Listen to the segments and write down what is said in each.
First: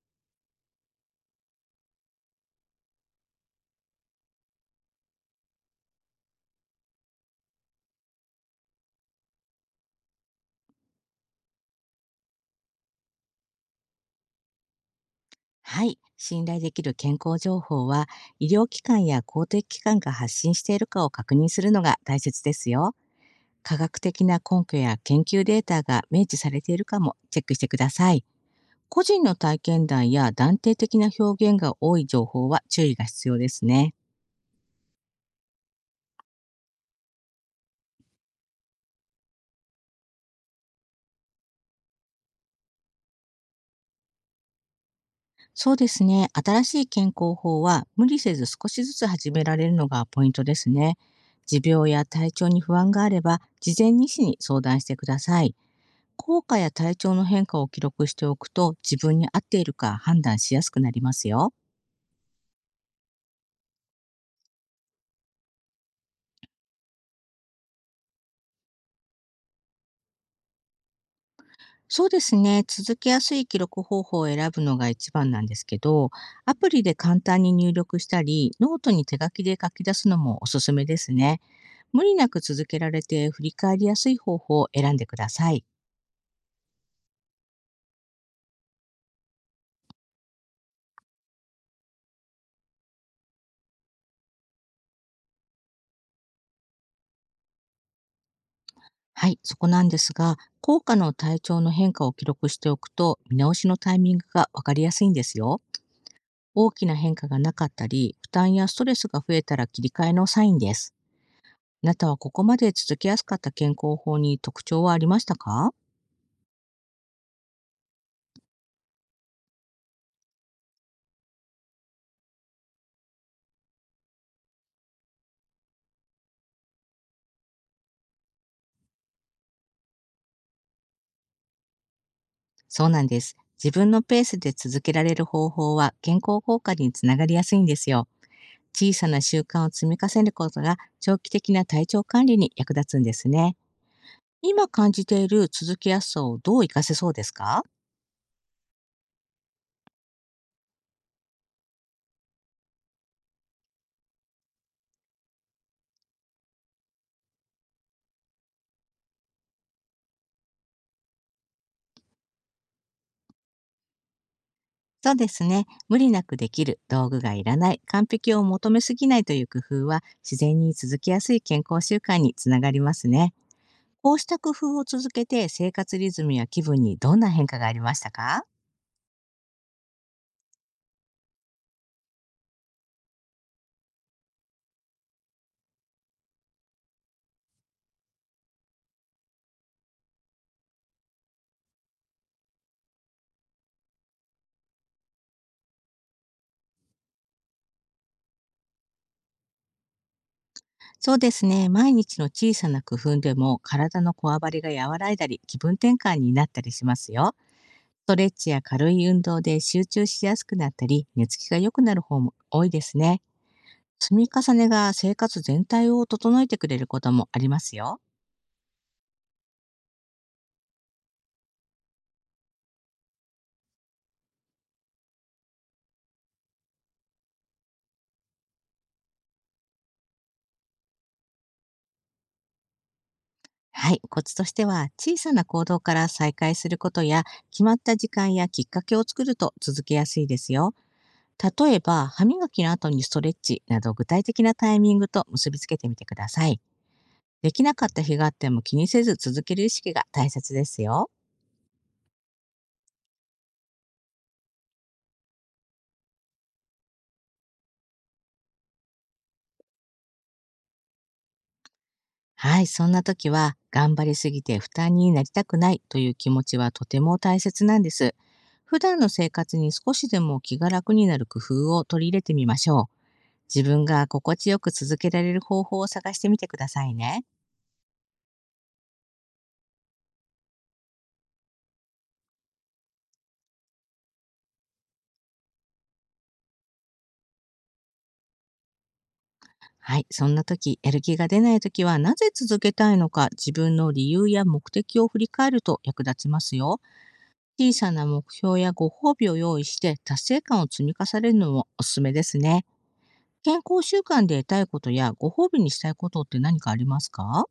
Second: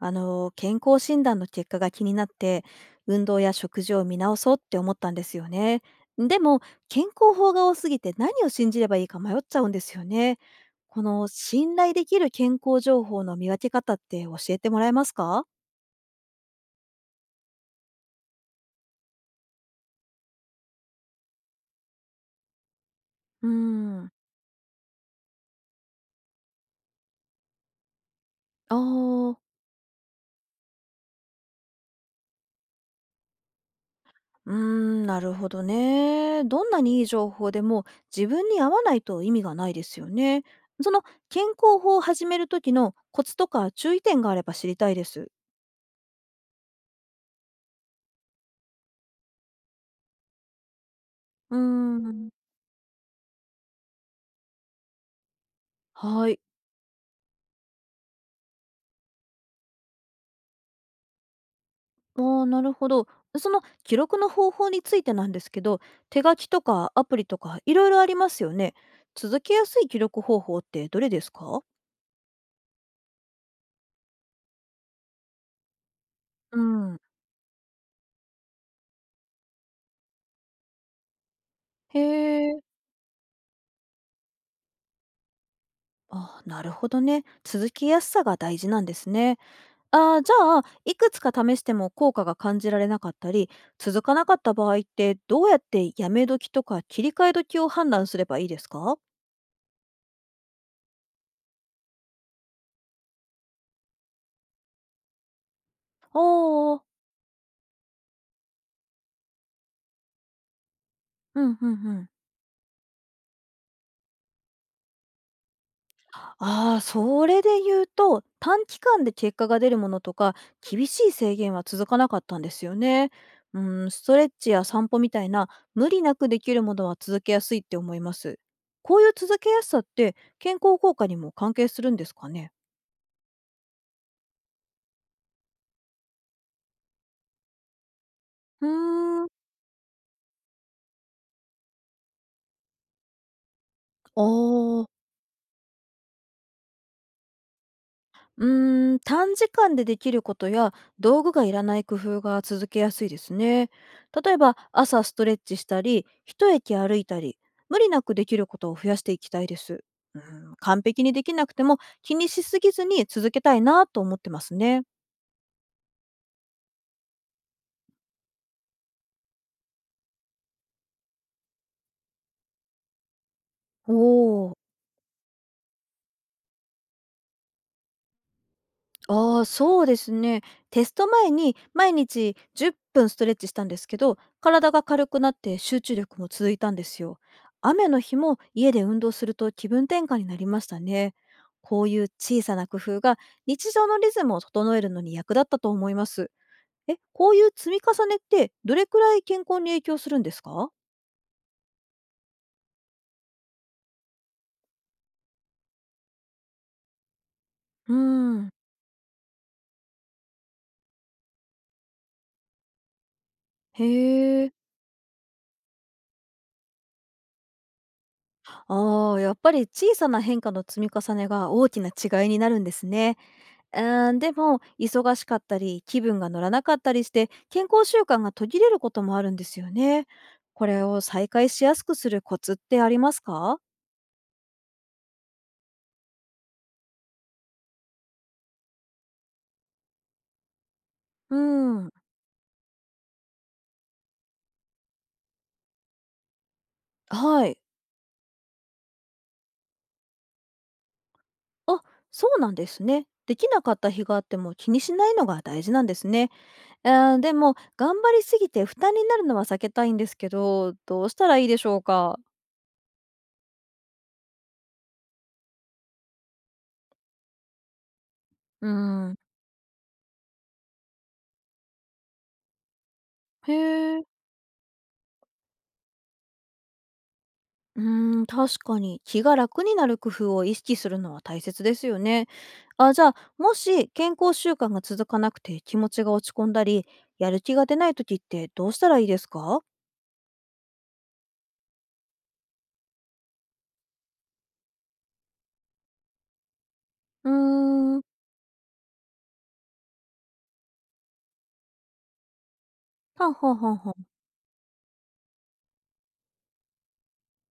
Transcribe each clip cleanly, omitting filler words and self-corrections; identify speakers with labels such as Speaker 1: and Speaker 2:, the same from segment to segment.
Speaker 1: 健康診断の結果が気になって運動や食事を見直そうって思ったんですよね。でも健康法が多すぎて何を信じればいいか迷っちゃうんですよね。この信頼できる健康情報の見分け方って教えてもらえますか？
Speaker 2: はい。信頼できる健康情報は、医療機関や公的機関が発信しているかを確認するのが大切ですよ。
Speaker 1: うー
Speaker 2: 科学
Speaker 1: ん。
Speaker 2: 的な根拠や研究データが明示されているかもチェックしてください。
Speaker 1: あ
Speaker 2: 個人の
Speaker 1: ー。
Speaker 2: 体験談や断定的な表現が多い情報は注意が必要ですね。
Speaker 1: なるほどね。どんなにいい情報でも自分に合わないと意味がないですよね。その健康法を始める時のコツとか注意点があれば知りたいです。
Speaker 2: そうですね。新しい健康法は無理せず少しずつ始められるのがポイントですね。
Speaker 1: うー
Speaker 2: 持病や
Speaker 1: ん。
Speaker 2: 体調に不安があれば、事前に医師に相談してください。
Speaker 1: はい。
Speaker 2: 効果や体調の変化を記録しておくと、自分に合っているか判断しやすくなりますよ。
Speaker 1: ああ、なるほど。その記録の方法についてなんですけど、手書きとかアプリとかいろいろありますよね。続けやすい記録方法ってどれですか？
Speaker 2: そうですね。続けやすい記録方法を選ぶのが一番なんですけど、ア
Speaker 1: う
Speaker 2: プリで
Speaker 1: ん、
Speaker 2: 簡単に入力したり、ノートに手書きで書き出すのもおすすめですね。
Speaker 1: へ
Speaker 2: 無理なく
Speaker 1: え。
Speaker 2: 続けられて振り返りやすい方法を選んでください。
Speaker 1: あ、なるほどね。続きやすさが大事なんですね。あー、じゃあ、いくつか試しても効果が感じられなかったり、続かなかった場合って、どうやってやめ時とか切り替え時を判断すればいいですか？
Speaker 2: はい、そこなんですが、効果の体調の変化を記録しておくと、見直しのタイミングがわかりやすいんですよ。
Speaker 1: あ
Speaker 2: 大
Speaker 1: あー。
Speaker 2: きな変化がなかったり、負担やストレスが増えたら切り替えのサインです。
Speaker 1: うんうんう
Speaker 2: あなた
Speaker 1: ん。
Speaker 2: はここまで続けやすかった健康法に特徴はありましたか？
Speaker 1: ああ、それで言うと、短期間で結果が出るものとか、厳しい制限は続かなかったんですよね。うん、ストレッチや散歩みたいな、無理なくできるものは続けやすいって思います。こういう続けやすさって、健康効果にも関係するんですかね。
Speaker 2: そうなんです。自分のペースで続けられる方法は健康効果につながりやすいんですよ。
Speaker 1: う
Speaker 2: 小さな
Speaker 1: ーん。
Speaker 2: 習慣を積み重ねることが長期的な体調管理に役立つんですね。
Speaker 1: あ
Speaker 2: 今
Speaker 1: あ。
Speaker 2: 感じている続きやすさをどう活かせそうですか？
Speaker 1: うーん、短時間でできることや道具がいらない工夫が続けやすいですね。例えば朝ストレッチしたり、一駅歩いたり、無理なくできることを増やしていきたいです。うん、完璧にできなくても気にしすぎずに続けたいなと思ってますね。
Speaker 2: そうですね。無理なくできる、道具がいらない、完璧を求めすぎないという工夫は、自然に続きやすい健康習慣につながりますね。こうした
Speaker 1: お
Speaker 2: 工
Speaker 1: ー。
Speaker 2: 夫を続けて、生活リズムや気分にどんな変化がありましたか？
Speaker 1: ああ、そうですね。テスト前に毎日10分ストレッチしたんですけど、体が軽くなって集中力も続いたんですよ。雨の日も家で運動すると気分転換になりましたね。こういう小さな工夫が日常のリズムを整えるのに役立ったと思います。え、こういう積み重ねってどれくらい健康に影響するんですか？
Speaker 2: そうですね。毎日の小さな工夫でも体のこわばりが和らいだり、気分転換になったりしますよ。
Speaker 1: うー
Speaker 2: ストレッ
Speaker 1: ん。
Speaker 2: チや軽い運動で集中しやすくなったり、寝つきが良くなる方も多いですね。
Speaker 1: へ
Speaker 2: 積み
Speaker 1: え。
Speaker 2: 重ねが生活全体を整えてくれることもありますよ。
Speaker 1: ああ、やっぱり小さな変化の積み重ねが大きな違いになるんですね。うーん、でも、忙しかったり、気分が乗らなかったりして、健康習慣が途切れることもあるんですよね。これを再開しやすくするコツってありますか？
Speaker 2: はい。コツとしては、小さな行動から再開することや、決まった時間やきっかけを作ると続けやすいですよ。
Speaker 1: う
Speaker 2: 例え
Speaker 1: ん。
Speaker 2: ば、歯磨きの後にストレッチなど具体的なタイミングと結びつけてみてください。
Speaker 1: は
Speaker 2: で
Speaker 1: い。
Speaker 2: きなかった日があっても気にせず続ける意識が大切ですよ。
Speaker 1: あ、そうなんですね。できなかった日があっても気にしないのが大事なんですね。うーん、でも、頑張りすぎて負担になるのは避けたいんですけど、どうしたらいいでしょうか？
Speaker 2: はい、そんな時は、頑張りすぎて負担になりたくないという気持ちはとても大切なんです。
Speaker 1: う
Speaker 2: 普段の
Speaker 1: ん。
Speaker 2: 生活に少しでも気が楽になる工夫を取り入れてみましょう。
Speaker 1: へ
Speaker 2: 自分
Speaker 1: ー。
Speaker 2: が心地よく続けられる方法を探してみてくださいね。
Speaker 1: うーん、確かに気が楽になる工夫を意識するのは大切ですよね。あ、じゃあ、もし健康習慣が続かなくて気持ちが落ち込んだり、やる気が出ない時ってどうしたらいいですか？
Speaker 2: はい、そんな時、やる気が出ない時は、なぜ続けたいのか自分の理由や目的を振り返ると役立ちますよ。
Speaker 1: うー
Speaker 2: 小さ
Speaker 1: ん。
Speaker 2: な目標やご褒美を用意して達成感を積み重ねるのもおすすめですね。
Speaker 1: はんはん
Speaker 2: 健
Speaker 1: はん
Speaker 2: 康
Speaker 1: はん。
Speaker 2: 習慣で得たいことやご褒美にしたいことって何かありますか？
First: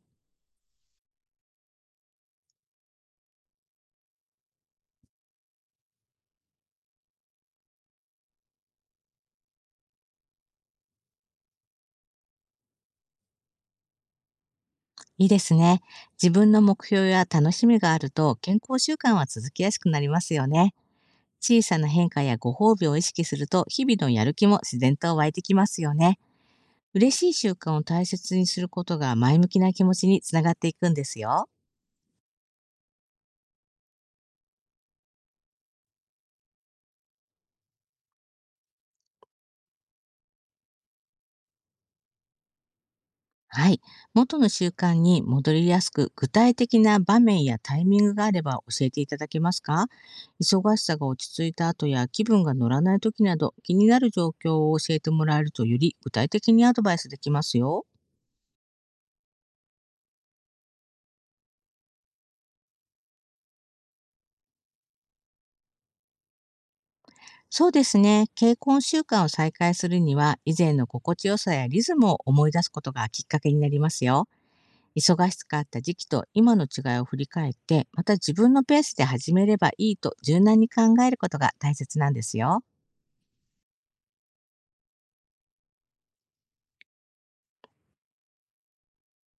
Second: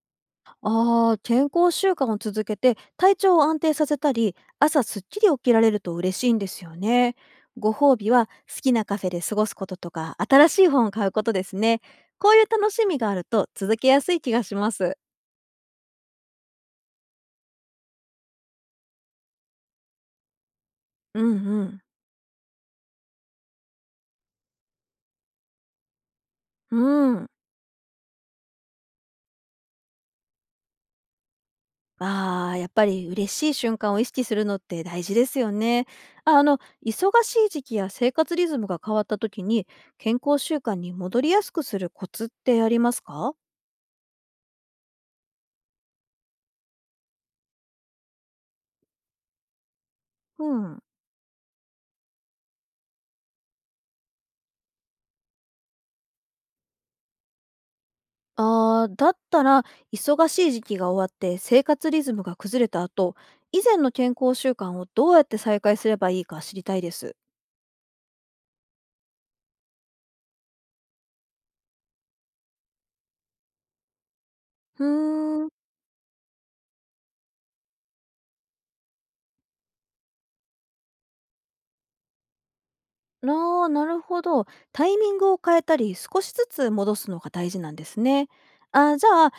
Speaker 1: ああ、健康習慣を続けて体調を安定させたり、朝すっきり起きられると嬉しいんですよね。ご褒美は好きなカフェで過ごすこととか、新しい本を買うことですね。こういう楽しみがあると続けやすい気がします。
Speaker 2: いいですね。自分の目標や楽しみがあると健康習慣は続きやすくなりますよね。
Speaker 1: うん
Speaker 2: 小
Speaker 1: う
Speaker 2: さ
Speaker 1: ん。
Speaker 2: な変化やご褒美を意識すると日々のやる気も自然と湧いてきますよね。
Speaker 1: う
Speaker 2: 嬉
Speaker 1: ん。
Speaker 2: しい習慣を大切にすることが前向きな気持ちにつながっていくんですよ。
Speaker 1: ああ、やっぱり嬉しい瞬間を意識するのって大事ですよね。ああの、忙しい時期や生活リズムが変わった時に、健康習慣に戻りやすくするコツってありますか？
Speaker 2: はい。元の習慣に戻りやすく、具体的な場面やタイミングがあれば教えていただけますか？
Speaker 1: う
Speaker 2: 忙し
Speaker 1: ん。
Speaker 2: さが落ち着いた後や気分が乗らない時など、気になる状況を教えてもらえると、より具体的にアドバイスできますよ。
Speaker 1: ああ、だったら、忙しい時期が終わって生活リズムが崩れた後、以前の健康習慣をどうやって再開すればいいか知りたいです。
Speaker 2: そうですね。結婚習慣を再開するには、以前の心地よさやリズムを思い出すことがきっかけになりますよ。
Speaker 1: ふ
Speaker 2: 忙し
Speaker 1: ーん。
Speaker 2: かった時期と今の違いを振り返って、また自分のペースで始めればいいと柔軟に考えることが大切なんですよ。
Speaker 1: ああ、なるほど。タイミングを変えたり、少しずつ戻すのが大事なんですね。あ、じゃあ、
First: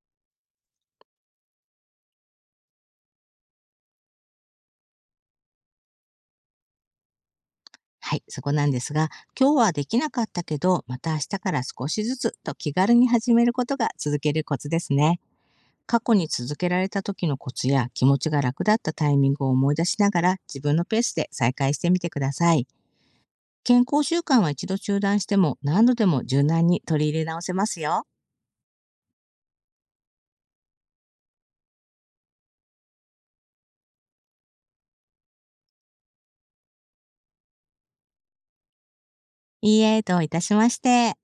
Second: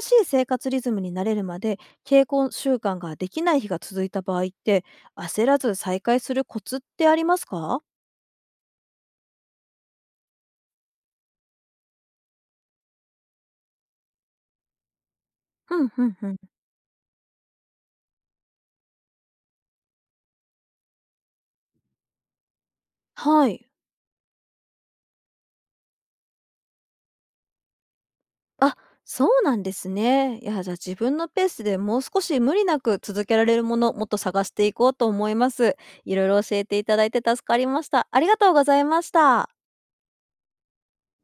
Speaker 1: 新しい生活リズムに慣れるまで、傾向習慣ができない日が続いた場合って、焦らず再開するコツってありますか？
Speaker 2: はい、そこなんですが、今日はできなかったけど、また明日から少しずつと気軽に始めることが続けるコツですね。
Speaker 1: うん、
Speaker 2: 過
Speaker 1: う
Speaker 2: 去
Speaker 1: ん、う
Speaker 2: に
Speaker 1: ん。
Speaker 2: 続けられた時のコツや気持ちが楽だったタイミングを思い出しながら、自分のペースで再開してみてください。
Speaker 1: はい。
Speaker 2: 健康習慣は一度中断しても、何度でも柔軟に取り入れ直せますよ。
Speaker 1: あ、そうなんですね。いや、じゃあ自分のペースでもう少し無理なく続けられるもの、もっと探していこうと思います。いろいろ教えていただいて助かりました。ありがとうございました。
Speaker 2: いいえ、どういたしまして。